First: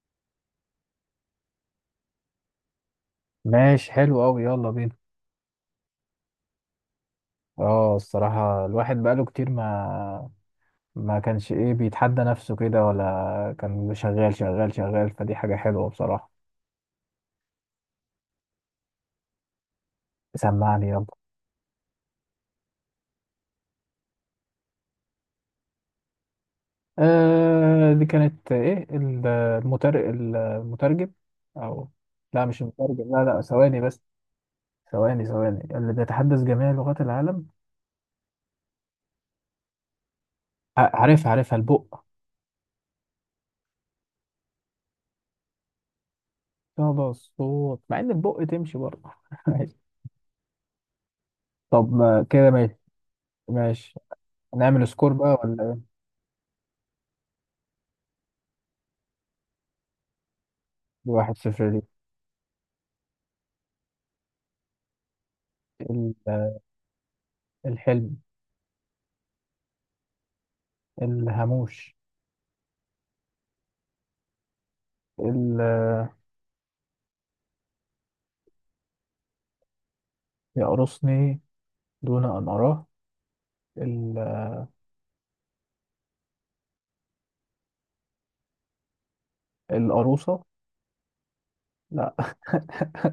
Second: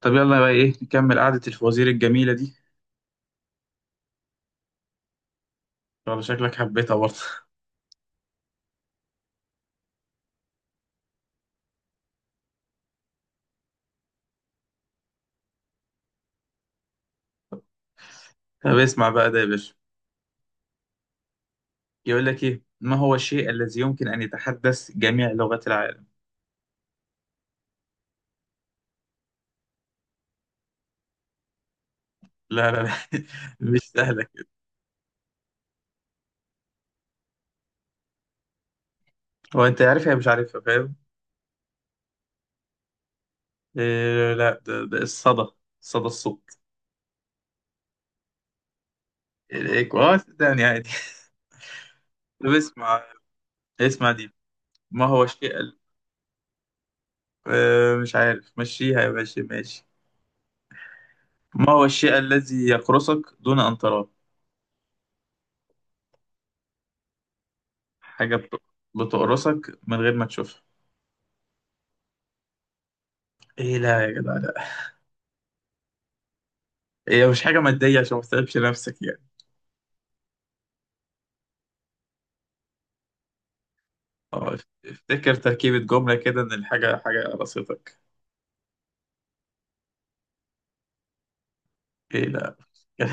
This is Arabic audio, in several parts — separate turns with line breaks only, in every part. طب يلا بقى ايه نكمل قعدة الفوازير الجميلة دي.
ماشي حلو قوي، يلا بينا.
والله شكلك حبيتها برضه.
اه الصراحة الواحد بقاله كتير ما كانش ايه بيتحدى نفسه كده، ولا كان شغال شغال شغال، فدي حاجة حلوة بصراحة.
طب اسمع بقى ده يا باشا.
سمعني يلا.
يقول لك ايه، ما هو الشيء الذي يمكن ان يتحدث جميع لغات العالم؟
آه، دي كانت ايه المترجم. او لا، مش
لا لا لا.
المترجم، لا لا، ثواني
مش
بس.
سهلة كده.
ثواني ثواني، اللي بيتحدث جميع لغات العالم.
هو انت عارفها مش عارفها
ع-
فاهم؟
عارفها عارفها البق.
إيه لا، ده الصدى. صدى الصوت.
صدى الصوت، مع ان البق تمشي برضه ماشي.
الايكو، صدقني عادي.
طب
طب
كده ماشي
اسمع.
ماشي.
اسمع دي.
نعمل
ما
سكور
هو
بقى
الشيء
ولا.
مش عارف مشيها يا باشا، ماشي.
1-0
ما هو
ليك.
الشيء الذي يقرصك دون ان تراه؟
ال- الحلم.
حاجة بتقرصك من غير ما تشوفها.
الهاموش.
ايه لا يا جدع لا.
ال-
هي مش حاجة مادية عشان ما تتعبش نفسك يعني.
يقرصني دون أن أراه. ال-
اه افتكر تركيبة جملة كده، ان الحاجة حاجة قراصتك.
القروصة لا
ايه لا.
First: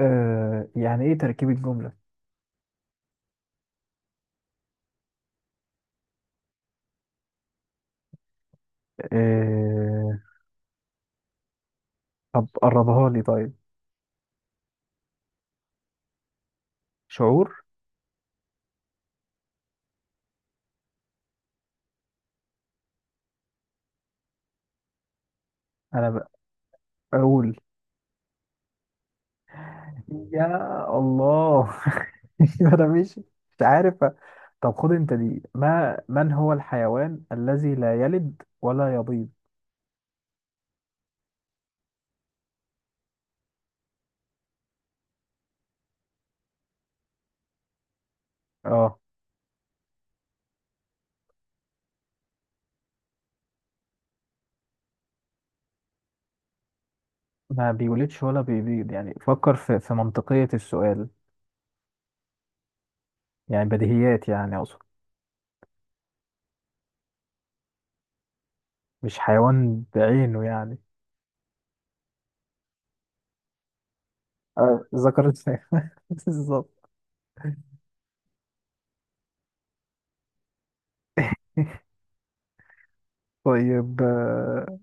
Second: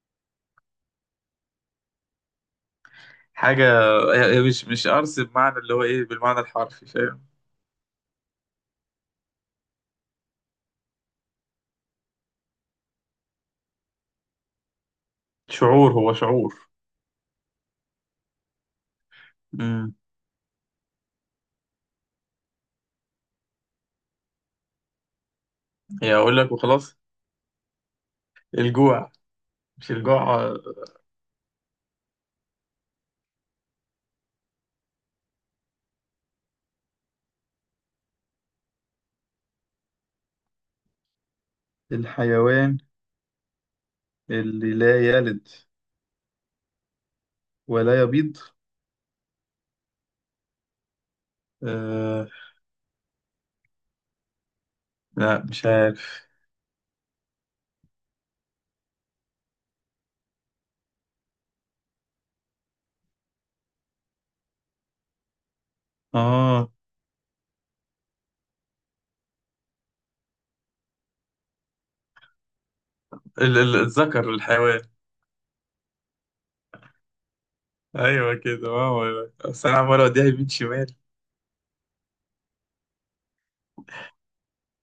آه، يعني إيه تركيب الجملة؟
حاجة هي مش قرص بمعنى اللي هو ايه، بالمعنى الحرفي فاهم؟
آه، طب قربها لي طيب.
شعور، هو شعور.
شعور.
امم هي
أنا
اقول لك وخلاص.
بقول.
الجوع. مش الجوع
يا الله أنا مش عارف. طب خد أنت دي. ما من هو الحيوان الذي لا يلد ولا يبيض؟
الحيوان اللي لا يلد ولا يبيض.
اه.
آه لا مش عارف.
ما بيولدش ولا بيبيض، يعني فكر في منطقية السؤال. يعني بديهيات، يعني أقصد
اه
مش حيوان بعينه يعني.
الذكر الحيوان.
آه، ذكر الفاعل. بالظبط.
ايوه كده، ما هو. بس انا عمال اوديها يمين شمال.
طيب.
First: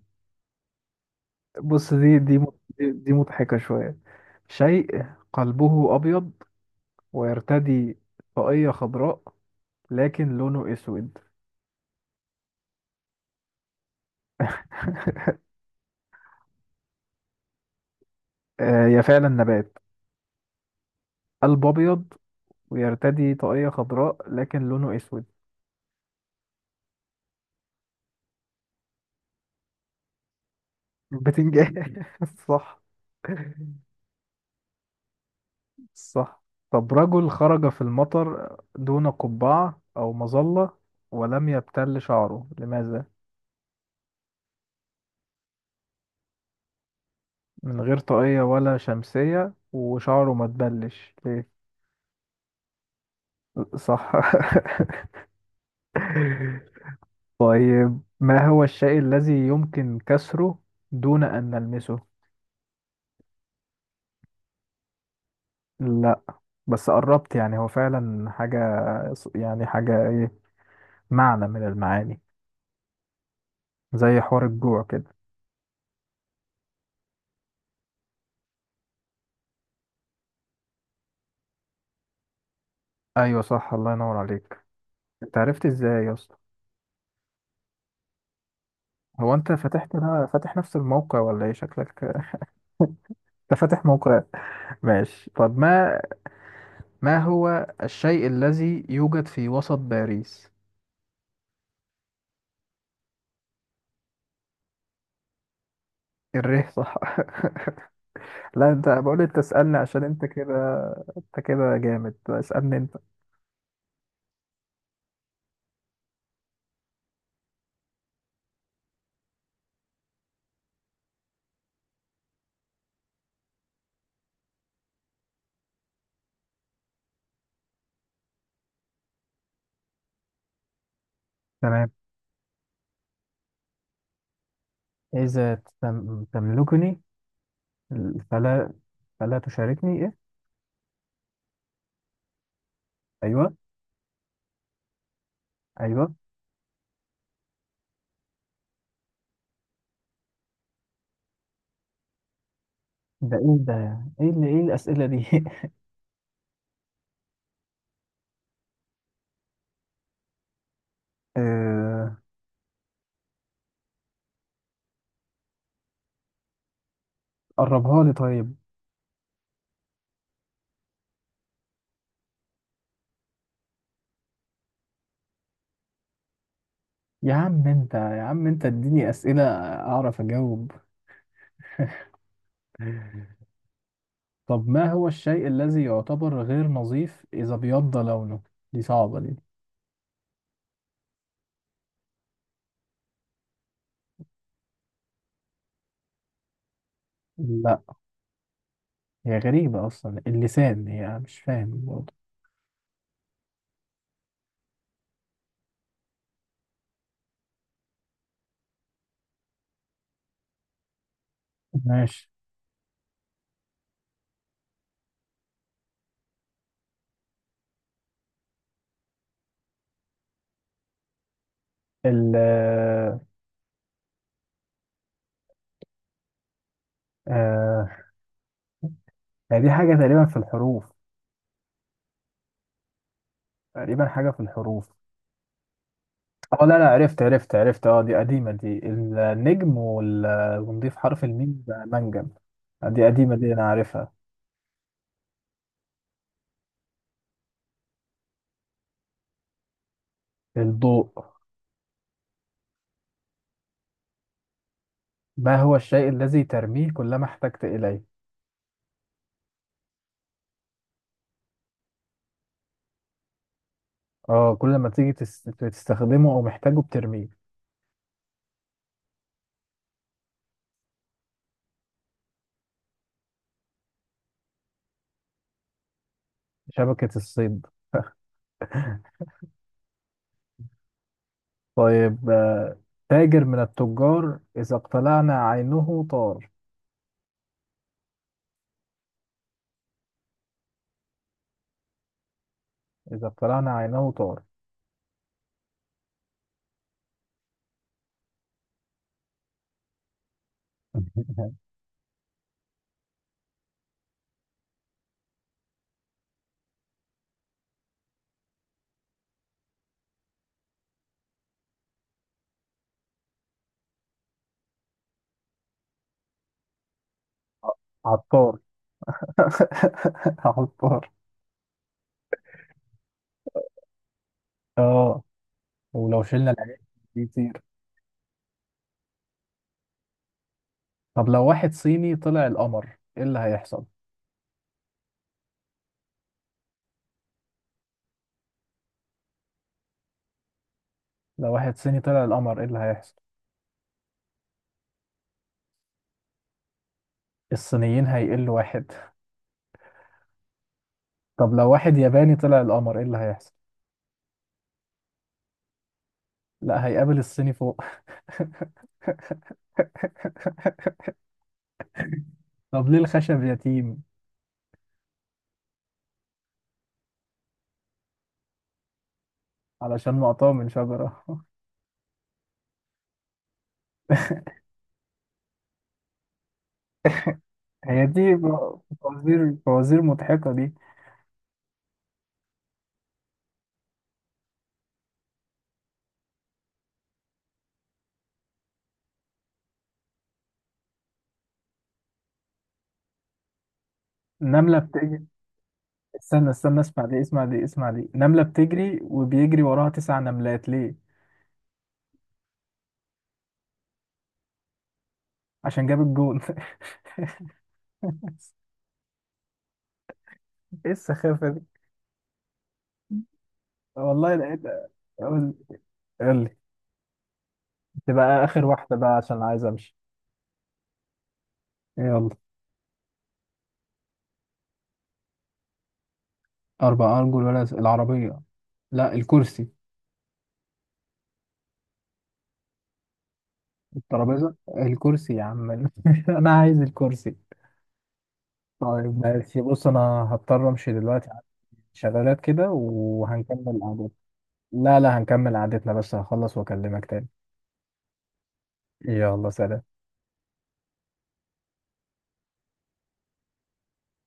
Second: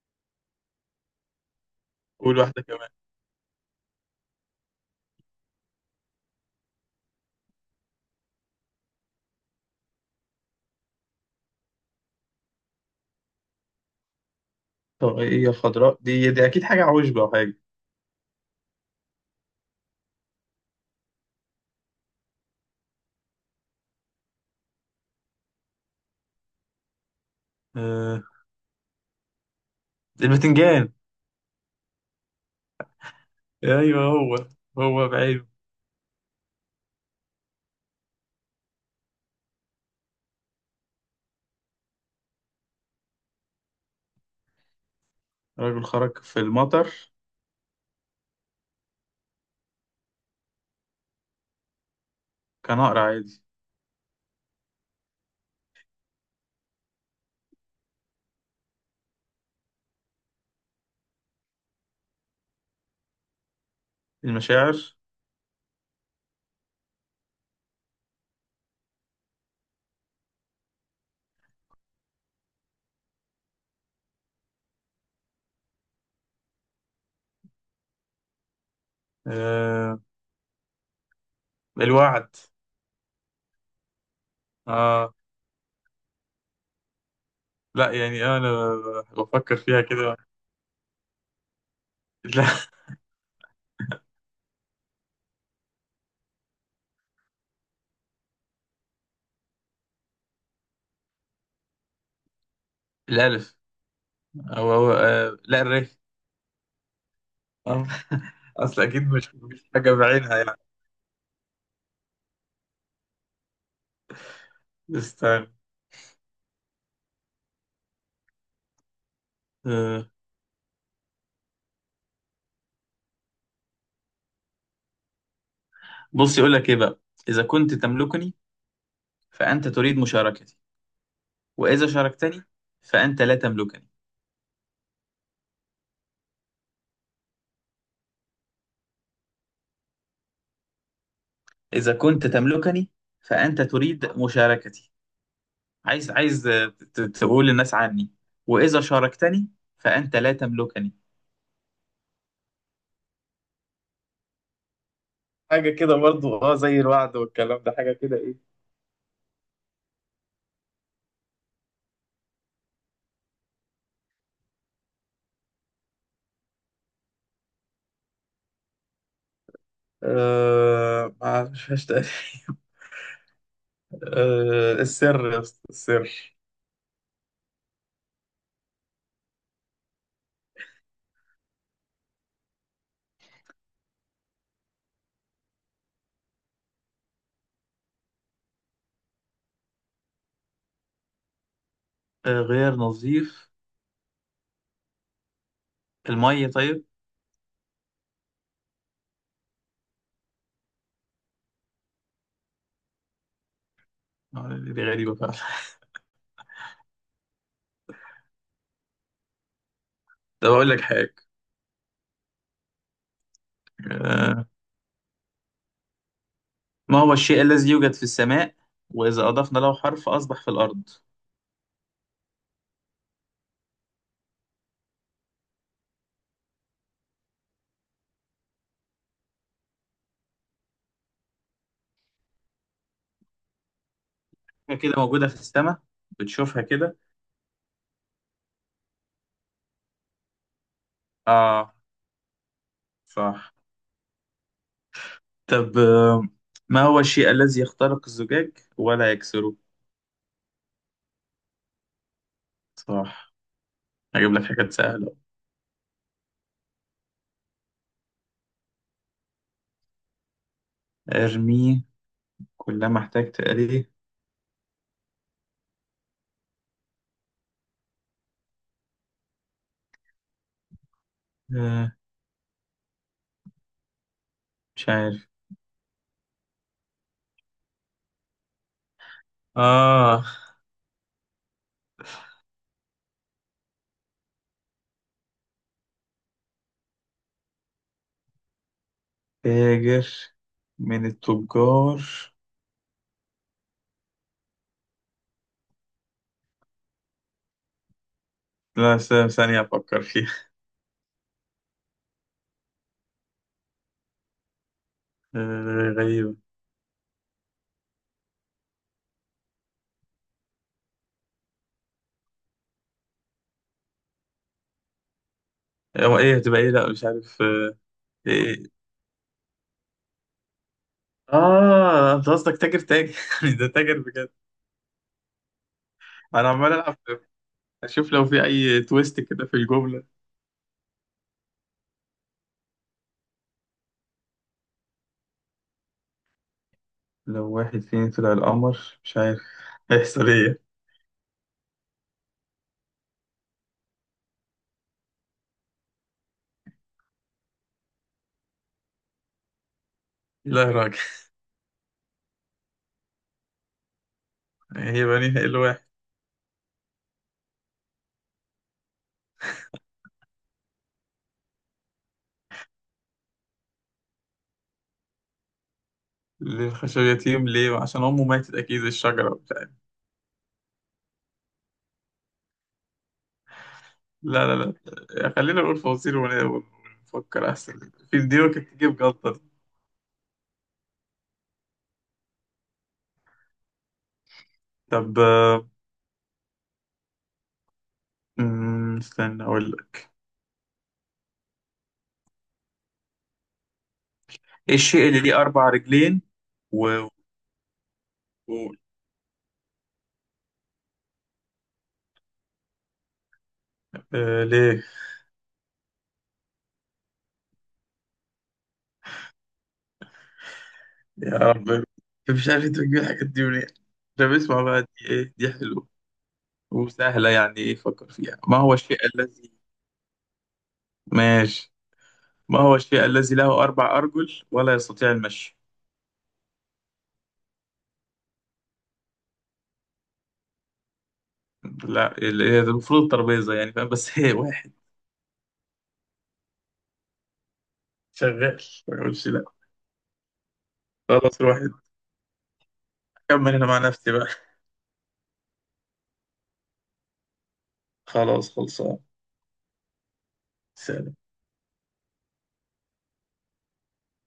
بص دي دي
قول
مض-
واحدة كمان.
دي دي مضحكة شوية. شيء قلبه أبيض، ويرتدي طاقية خضراء، لكن لونه أسود
طاقية خضراء دي أكيد حاجة عوشبة أو حاجة.
آه، هي فعلا نبات. قلب أبيض، ويرتدي طاقية خضراء، لكن لونه أسود.
آه، البتنجان.
بتنجان صح.
أيوه هو. هو بعيب.
صح. طب، رجل خرج في المطر دون قبعة أو مظلة، ولم يبتل شعره، لماذا؟
رجل خرج في المطر.
من غير طاقية ولا شمسية، وشعره ما تبلش ليه؟
كان أقرع عادي.
صح طيب، ما هو الشيء الذي يمكن كسره دون أن نلمسه؟
المشاعر.
لا، بس قربت. يعني هو فعلا حاجة، يعني حاجة إيه، معنى من المعاني، زي حوار الجوع كده.
آه، الوعد.
أيوة صح، الله ينور عليك.
آه،
أنت عرفت إزاي يا اسطى؟
لا يعني أنا
هو انت
بفكر فيها كده.
فاتح نفس الموقع ولا ايه شكلك
لا،
انت فاتح موقع. ماشي. طب ما هو الشيء الذي يوجد في وسط باريس.
الألف. أو هو، آه لا
الريح، صح
آه.
لا،
أصل
انت
أكيد
بقول،
مش
انت
مش
اسألني
حاجة
عشان انت
بعينها يعني.
كده. انت كده جامد، اسألني انت.
استنى. آه. بص، يقول لك إيه بقى. إذا كنت تملكني فأنت تريد مشاركتي، وإذا
تمام.
شاركتني فأنت لا تملكني.
إذا تملكني فلا فلا تشاركني، إيه؟
إذا كنت تملكني
أيوه،
فأنت تريد مشاركتي. عايز
أيوه.
عايز تقول للناس عني. وإذا شاركتني فأنت لا تملكني.
ده إيه ده؟ إيه الأسئلة دي
حاجة كده برضو، زي الوعد والكلام ده، حاجة كده ايه.
آه، قربها لي طيب.
آه، ما عرفش تقريبا. آه، السر يا اسطى، السر.
يا عم انت، يا عم انت، اديني اسئله اعرف اجاوب. طب ما هو الشيء الذي يعتبر غير نظيف اذا بيض لونه؟ دي صعبه دي.
آه، غير نظيف. المية طيب.
لا، هي غريبه اصلا اللسان، هي مش فاهم برضه.
آه، دي غريبة فعلا. طب أقول لك حاجة.
ماشي.
آه، ما هو الشيء الذي يوجد في السماء وإذا أضفنا له حرف أصبح في الأرض؟
ال آه هي دي حاجه تقريبا في الحروف، تقريبا حاجه في
حاجة
الحروف.
كده موجودة في السماء، بتشوفها
اه لا لا،
كده.
عرفت عرفت عرفت، اه دي قديمه، دي النجم ونضيف حرف الميم
آه
بقى منجم. دي قديمه دي،
صح.
انا عارفها.
طب، ما هو الشيء الذي يخترق الزجاج ولا يكسره؟
الضوء.
صح. هجيب لك حاجات سهلة.
ما هو الشيء الذي ترميه كلما احتجت إليه؟
ارميه كلما احتجت اليه.
اه، كل ما تيجي تستخدمه أو محتاجه بترميه.
آه، مش عارف.
شبكة الصيد
آه،
طيب. تاجر من التجار إذا اقتلعنا عينه طار.
تاجر من التجار.
إذا اقتلعنا عينه طار.
لا، ثانية أفكر فيها. آه غريبة. هو إيه هتبقى، إيه لا مش عارف آه.
عطار
إيه.
عطار.
آه، أنت قصدك تاجر تاجر. ده تاجر بجد.
اه، ولو
أنا
شلنا
عمال
العين
ألعب.
بيطير.
اشوف لو في اي تويست كده في الجملة.
طب لو واحد صيني طلع القمر، ايه اللي هيحصل؟
لو واحد فينا طلع القمر، مش عارف هيحصل ايه.
لو واحد صيني طلع القمر، ايه اللي هيحصل؟ الصينيين هيقلوا واحد.
لا يا راجل.
طب لو واحد ياباني طلع القمر، ايه اللي هيحصل؟
هيبقى نهائي الواحد.
لا، هيقابل الصيني فوق طب ليه الخشب يتيم؟
للخشب. ليه؟ عشان امه ماتت اكيد، الشجرة وبتاع.
علشان مقطوع من شجرة
لا لا لا. آه، خلينا نقول فوازير ونفكر احسن.
هي
في
دي
دي ممكن تجيب جلطة دي.
فوازير، فوازير مضحكة دي.
طب، استنى اقول لك. ايه
نملة
الشيء اللي
بتجري.
ليه اربع رجلين
استنى استنى، اسمع
و...
دي اسمع دي اسمع دي. نملة
و...
بتجري وبيجري وراها 9 نملات، ليه؟
آه ليه؟
عشان جاب الجون ايه
يا
السخافة دي؟
رب، مش عارف تجيب الحاجات دي منين. طب
والله لقيت.
اسمع بقى دي، ايه
قول،
دي، حلوة
قول لي.
وسهلة. يعني إيه، فكر فيها،
تبقى
ما
آخر
هو
واحدة
الشيء
بقى، عشان
الذي.
عايز أمشي.
ماشي.
يلا.
ما هو الشيء الذي له أربع أرجل ولا يستطيع المشي؟
4 أرجل ولا العربية. لا، الكرسي.
لا، هي المفروض الترابيزة يعني فاهم، بس هي
الترابيزة
واحد
الكرسي يا عم أنا عايز الكرسي.
شغال. ما
طيب
يقولش لا.
ماشي، بص انا هضطر امشي دلوقتي،
خلاص
عندي
الواحد.
شغالات كده
كمل أنا مع
وهنكمل قعدتنا.
نفسي بقى.
لا لا، هنكمل قعدتنا، بس هخلص واكلمك تاني.
خلاص خلصان.
يلا سلام.
سلام.